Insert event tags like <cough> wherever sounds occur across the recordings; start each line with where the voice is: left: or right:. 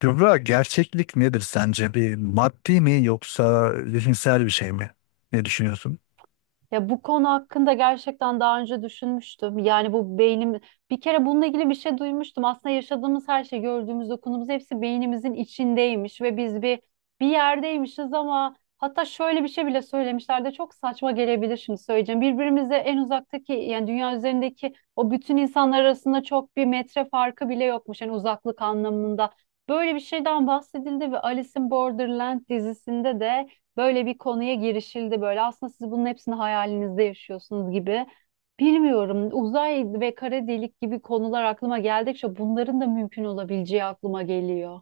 left: Kübra gerçeklik nedir sence? Bir maddi mi yoksa zihinsel bir şey mi? Ne düşünüyorsun?
right: Ya bu konu hakkında gerçekten daha önce düşünmüştüm. Yani bu beynim bir kere bununla ilgili bir şey duymuştum. Aslında yaşadığımız her şey, gördüğümüz, dokunduğumuz hepsi beynimizin içindeymiş ve biz bir yerdeymişiz ama hatta şöyle bir şey bile söylemişler de çok saçma gelebilir şimdi söyleyeceğim. Birbirimize en uzaktaki yani dünya üzerindeki o bütün insanlar arasında çok bir metre farkı bile yokmuş yani uzaklık anlamında. Böyle bir şeyden bahsedildi ve Alice in Borderland dizisinde de böyle bir konuya girişildi böyle. Aslında siz bunun hepsini hayalinizde yaşıyorsunuz gibi. Bilmiyorum. Uzay ve kara delik gibi konular aklıma geldikçe bunların da mümkün olabileceği aklıma geliyor.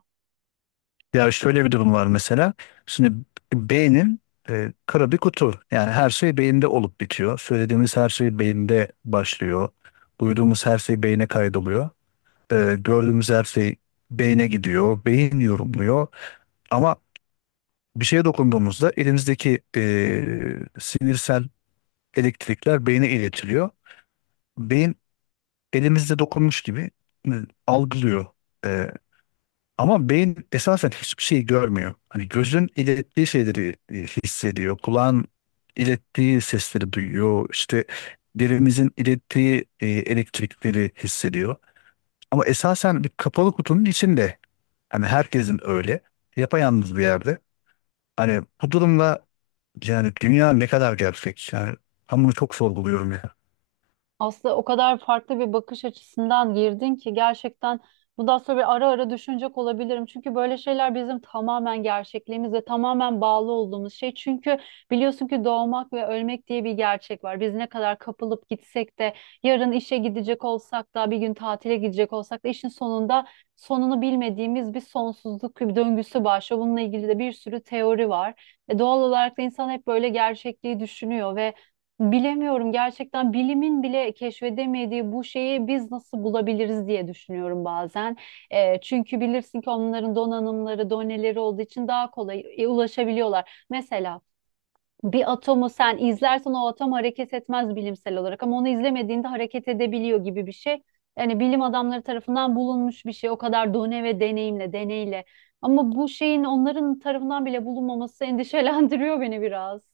left: Ya şöyle bir durum var mesela. Şimdi beynin kara bir kutu. Yani her şey beyinde olup bitiyor. Söylediğimiz her şey beyinde başlıyor. Duyduğumuz her şey beyne kaydoluyor. Gördüğümüz her şey beyne gidiyor. Beyin yorumluyor. Ama bir şeye dokunduğumuzda elimizdeki sinirsel elektrikler beyne iletiliyor. Beyin elimizde dokunmuş gibi e, algılıyor. E, Ama beyin esasen hiçbir şey görmüyor. Hani gözün ilettiği şeyleri hissediyor. Kulağın ilettiği sesleri duyuyor. İşte derimizin ilettiği elektrikleri hissediyor. Ama esasen bir kapalı kutunun içinde. Hani herkesin öyle. Yapayalnız bir yerde. Hani bu durumda yani dünya ne kadar gerçek? Yani ben bunu çok sorguluyorum ya.
right: Aslında o kadar farklı bir bakış açısından girdin ki gerçekten bundan sonra bir ara ara düşünecek olabilirim. Çünkü böyle şeyler bizim tamamen gerçekliğimizle tamamen bağlı olduğumuz şey. Çünkü biliyorsun ki doğmak ve ölmek diye bir gerçek var. Biz ne kadar kapılıp gitsek de yarın işe gidecek olsak da bir gün tatile gidecek olsak da işin sonunda sonunu bilmediğimiz bir sonsuzluk bir döngüsü başlıyor. Bununla ilgili de bir sürü teori var. Doğal olarak da insan hep böyle gerçekliği düşünüyor ve bilemiyorum gerçekten bilimin bile keşfedemediği bu şeyi biz nasıl bulabiliriz diye düşünüyorum bazen. Çünkü bilirsin ki onların donanımları, doneleri olduğu için daha kolay ulaşabiliyorlar. Mesela bir atomu sen izlersen o atom hareket etmez bilimsel olarak ama onu izlemediğinde hareket edebiliyor gibi bir şey. Yani bilim adamları tarafından bulunmuş bir şey o kadar done ve deneyimle, deneyle. Ama bu şeyin onların tarafından bile bulunmaması <laughs> endişelendiriyor beni biraz.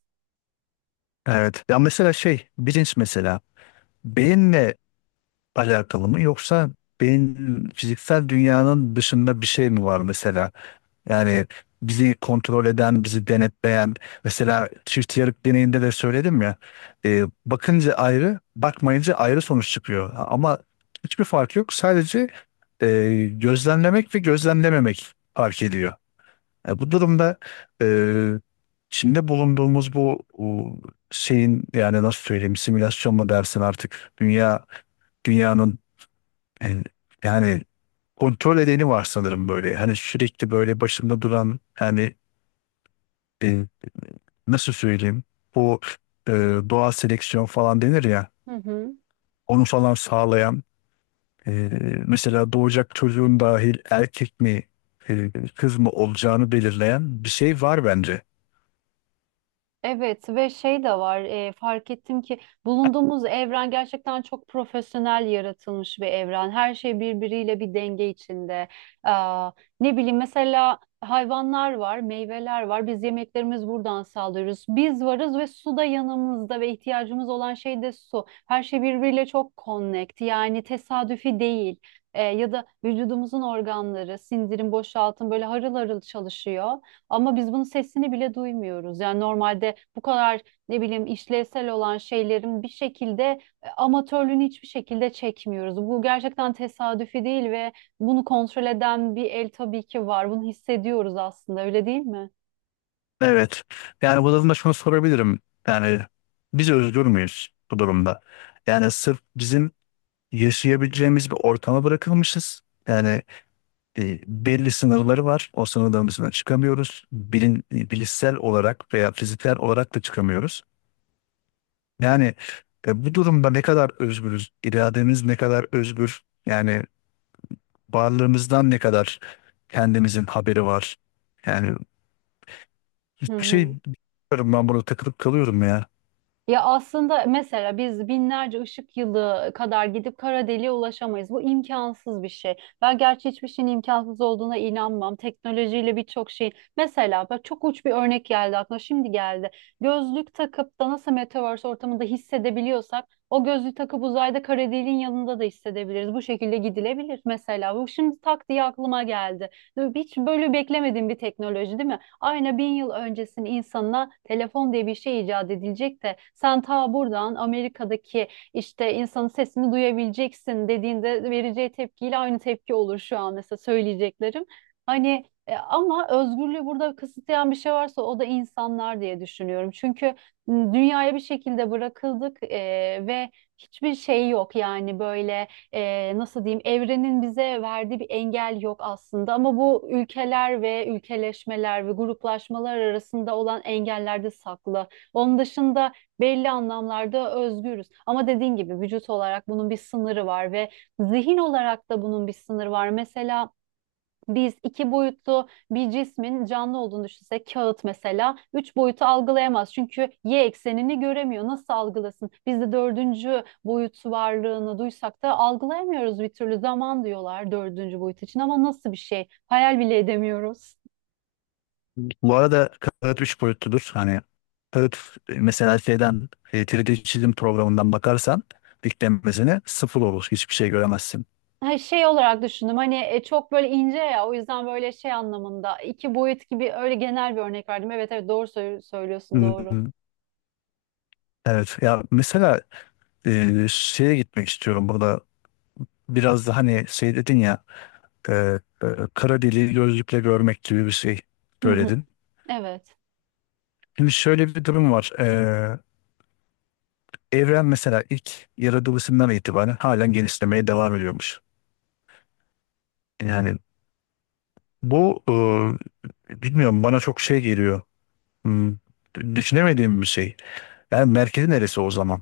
left: Evet. Ya mesela şey bilinç mesela. Beyinle alakalı mı yoksa beyin fiziksel dünyanın dışında bir şey mi var mesela? Yani bizi kontrol eden, bizi denetleyen mesela çift yarık deneyinde de söyledim ya, bakınca ayrı, bakmayınca ayrı sonuç çıkıyor. Ama hiçbir fark yok. Sadece e, gözlemlemek ve gözlemlememek fark ediyor. Bu durumda e, içinde bulunduğumuz bu şeyin yani nasıl söyleyeyim simülasyon mu dersin artık dünyanın en- yani kontrol edeni var sanırım böyle. Hani sürekli böyle başında duran yani e, nasıl söyleyeyim bu e, doğal seleksiyon falan denir ya,
right: Hı hı.
left: onu falan sağlayan e, mesela doğacak çocuğun dahil erkek mi kız mı olacağını belirleyen bir şey var bence.
right: Evet ve şey de var, fark ettim ki bulunduğumuz evren gerçekten çok profesyonel yaratılmış bir evren. Her şey birbiriyle bir denge içinde. Aa, ne bileyim mesela hayvanlar var, meyveler var. Biz yemeklerimiz buradan sağlıyoruz. Biz varız ve su da yanımızda ve ihtiyacımız olan şey de su. Her şey birbiriyle çok connect, yani tesadüfi değil. E, ya da vücudumuzun organları, sindirim, boşaltım böyle harıl harıl çalışıyor. Ama biz bunun sesini bile duymuyoruz. Yani normalde bu kadar ne bileyim işlevsel olan şeylerin bir şekilde amatörlüğünü hiçbir şekilde çekmiyoruz. Bu gerçekten tesadüfi değil ve bunu kontrol eden bir el tabii ki var. Bunu hissediyoruz aslında, öyle değil mi?
left: Evet. Yani bu durumda şunu sorabilirim. Yani biz özgür müyüz bu durumda? Yani sırf bizim yaşayabileceğimiz bir ortama bırakılmışız. Yani belli sınırları var. O sınırların dışına çıkamıyoruz. Bilişsel olarak veya fiziksel olarak da çıkamıyoruz. Yani bu durumda ne kadar özgürüz, irademiz ne kadar özgür, yani varlığımızdan ne kadar kendimizin haberi var. Yani
right: Hı
left: hiçbir şey
right: hı.
left: bilmiyorum, ben burada takılıp kalıyorum ya.
right: Ya aslında mesela biz binlerce ışık yılı kadar gidip kara deliğe ulaşamayız. Bu imkansız bir şey. Ben gerçi hiçbir şeyin imkansız olduğuna inanmam. Teknolojiyle birçok şey. Mesela bak çok uç bir örnek geldi aklıma. Şimdi geldi. Gözlük takıp da nasıl metaverse ortamında hissedebiliyorsak o gözlüğü takıp uzayda kara deliğin yanında da hissedebiliriz. Bu şekilde gidilebilir mesela. Bu şimdi tak diye aklıma geldi. Hiç böyle beklemediğim bir teknoloji değil mi? Aynı bin yıl öncesinin insanına telefon diye bir şey icat edilecek de sen ta buradan Amerika'daki işte insanın sesini duyabileceksin dediğinde vereceği tepkiyle aynı tepki olur şu an mesela söyleyeceklerim. Hani ama özgürlüğü burada kısıtlayan bir şey varsa o da insanlar diye düşünüyorum. Çünkü dünyaya bir şekilde bırakıldık ve hiçbir şey yok yani böyle, nasıl diyeyim, evrenin bize verdiği bir engel yok aslında ama bu ülkeler ve ülkeleşmeler ve gruplaşmalar arasında olan engellerde saklı. Onun dışında belli anlamlarda özgürüz. Ama dediğin gibi vücut olarak bunun bir sınırı var ve zihin olarak da bunun bir sınırı var. Mesela biz iki boyutlu bir cismin canlı olduğunu düşünsek, kağıt mesela, üç boyutu algılayamaz çünkü Y eksenini göremiyor. Nasıl algılasın? Biz de dördüncü boyut varlığını duysak da algılayamıyoruz bir türlü. Zaman diyorlar dördüncü boyut için ama nasıl bir şey? Hayal bile edemiyoruz.
left: Bu arada kağıt üç boyutludur. Hani kağıt mesela şeyden, 3D çizim programından bakarsan diklenmesine sıfır olur. Hiçbir şey göremezsin.
right: Ha, şey olarak düşündüm, hani çok böyle ince ya, o yüzden böyle şey anlamında iki boyut gibi öyle genel bir örnek verdim. Evet, evet, doğru söylüyorsun, doğru.
left: Hmm. Evet, ya mesela şeye gitmek istiyorum burada biraz da. Hani şey dedin ya, e, e, kara deliği gözlükle görmek gibi bir şey
right: Hı hı,
left: söyledin.
right: evet.
left: Şimdi şöyle bir durum var. Evren mesela ilk yaratılışından itibaren halen genişlemeye devam ediyormuş. Yani bu, bilmiyorum, bana çok şey geliyor. Hmm, Düşünemediğim bir şey. Yani merkezi neresi o zaman?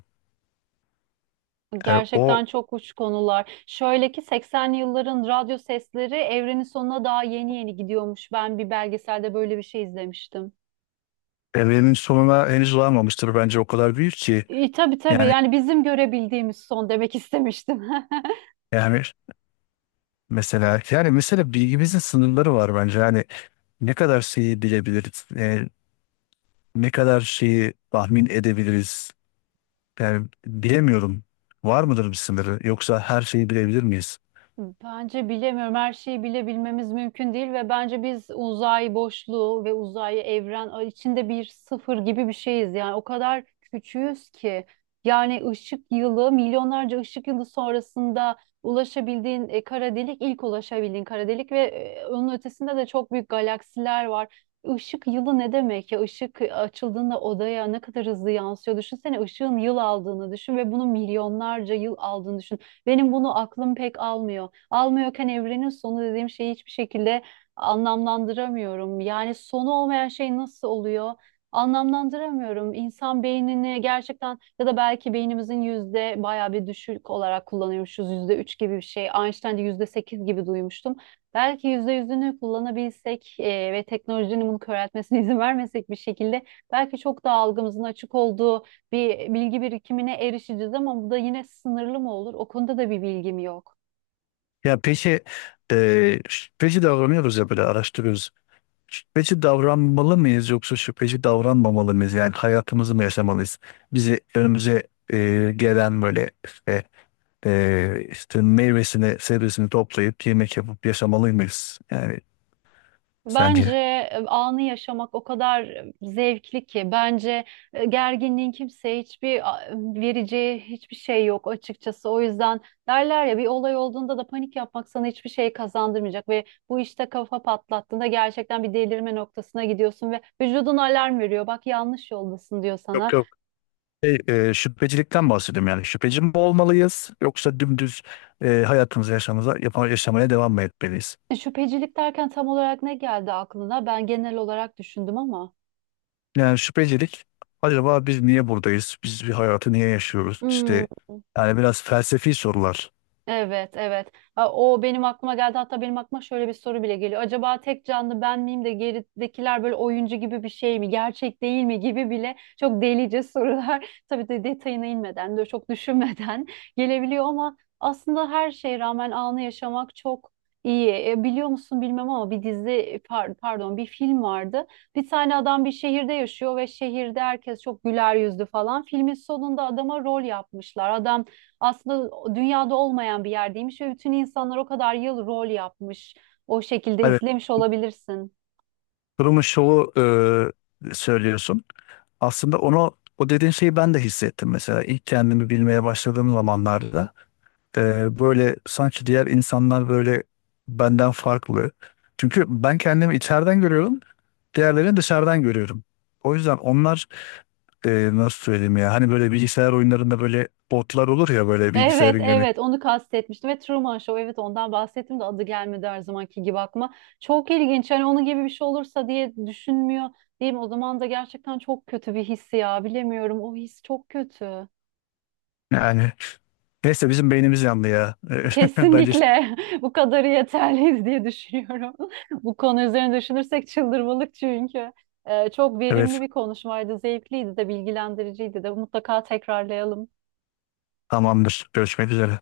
left: Yani
right: Gerçekten
left: o
right: çok uç konular. Şöyle ki 80'li yılların radyo sesleri evrenin sonuna daha yeni yeni gidiyormuş. Ben bir belgeselde böyle bir şey izlemiştim.
left: evrenin sonuna henüz varmamıştır bence, o kadar büyük ki.
right: E, tabii tabii,
left: yani
right: yani bizim görebildiğimiz son demek istemiştim. <laughs>
left: yani Mesela yani mesela bilgimizin sınırları var bence. Yani ne kadar şeyi bilebiliriz, ne kadar şeyi tahmin edebiliriz. Yani bilemiyorum. Var mıdır bir sınırı? Yoksa her şeyi bilebilir miyiz?
right: Bence bilemiyorum. Her şeyi bilebilmemiz mümkün değil ve bence biz uzay boşluğu ve uzay evren içinde bir sıfır gibi bir şeyiz. Yani o kadar küçüğüz ki yani ışık yılı, milyonlarca ışık yılı sonrasında ulaşabildiğin kara delik, ilk ulaşabildiğin kara delik ve onun ötesinde de çok büyük galaksiler var. Işık yılı ne demek ya? Işık açıldığında odaya ne kadar hızlı yansıyor. Düşünsene ışığın yıl aldığını düşün ve bunun milyonlarca yıl aldığını düşün. Benim bunu aklım pek almıyor, almıyorken evrenin sonu dediğim şeyi hiçbir şekilde anlamlandıramıyorum. Yani sonu olmayan şey nasıl oluyor? Anlamlandıramıyorum. İnsan beynini gerçekten, ya da belki beynimizin yüzde bayağı bir düşük olarak kullanıyormuşuz. %3 gibi bir şey. Einstein'de %8 gibi duymuştum. Belki %100'ünü kullanabilsek ve teknolojinin bunu köreltmesine <laughs> izin vermesek bir şekilde belki çok daha algımızın açık olduğu bir bilgi birikimine erişeceğiz ama bu da yine sınırlı mı olur? O konuda da bir bilgim yok.
left: Ya peki, şüpheci davranıyoruz ya böyle, araştırıyoruz. Şüpheci davranmalı mıyız yoksa şüpheci davranmamalı mıyız? Yani hayatımızı mı yaşamalıyız? Bizi, önümüze gelen böyle işte, işte meyvesini, sebzesini toplayıp yemek yapıp yaşamalı mıyız? Yani sence?
right: Bence anı yaşamak o kadar zevkli ki, bence gerginliğin kimseye hiçbir vereceği hiçbir şey yok açıkçası. O yüzden derler ya, bir olay olduğunda da panik yapmak sana hiçbir şey kazandırmayacak ve bu işte kafa patlattığında gerçekten bir delirme noktasına gidiyorsun ve vücudun alarm veriyor. Bak yanlış yoldasın diyor
left: Yok,
right: sana.
left: yok. Şey, Şüphecilikten bahsediyorum yani. Şüpheci mi olmalıyız yoksa dümdüz hayatımızı yaşamaya devam mı etmeliyiz?
right: Şüphecilik derken tam olarak ne geldi aklına? Ben genel olarak düşündüm ama.
left: Yani şüphecilik, acaba biz niye buradayız? Biz bir hayatı niye yaşıyoruz?
right: Hmm.
left: İşte yani biraz felsefi sorular.
right: Evet, evet. Ha, o benim aklıma geldi. Hatta benim aklıma şöyle bir soru bile geliyor. Acaba tek canlı ben miyim de geridekiler böyle oyuncu gibi bir şey mi? Gerçek değil mi gibi bile çok delice sorular. <laughs> Tabii de detayına inmeden de çok düşünmeden <laughs> gelebiliyor ama aslında her şeye rağmen anı yaşamak çok iyi. E, biliyor musun bilmem ama bir dizi, pardon, bir film vardı. Bir tane adam bir şehirde yaşıyor ve şehirde herkes çok güler yüzlü falan. Filmin sonunda adama rol yapmışlar. Adam aslında dünyada olmayan bir yerdeymiş ve bütün insanlar o kadar yıl rol yapmış. O şekilde
left: Evet.
right: izlemiş olabilirsin.
left: Durumun şovu söylüyorsun. Aslında onu, o dediğin şeyi ben de hissettim mesela ilk kendimi bilmeye başladığım zamanlarda. Böyle sanki diğer insanlar böyle benden farklı. Çünkü ben kendimi içeriden görüyorum, diğerlerini dışarıdan görüyorum. O yüzden onlar nasıl söyleyeyim ya, hani böyle bilgisayar oyunlarında böyle botlar olur ya, böyle
right: Evet,
left: bilgisayarın yönet
right: evet, onu kastetmiştim ve Truman Show, evet, ondan bahsettim de adı gelmedi her zamanki gibi aklıma. Çok ilginç, hani onun gibi bir şey olursa diye düşünmüyor değil mi? O zaman da gerçekten çok kötü bir his ya, bilemiyorum, o his çok kötü.
left: yani neyse, bizim beynimiz yandı ya. <laughs> Bence
right: Kesinlikle <laughs> bu kadarı yeterliyiz diye düşünüyorum. <laughs> Bu konu üzerine düşünürsek çıldırmalık çünkü. Çok verimli
left: evet,
right: bir konuşmaydı, zevkliydi de, bilgilendiriciydi de. Mutlaka tekrarlayalım.
left: tamamdır. Görüşmek üzere.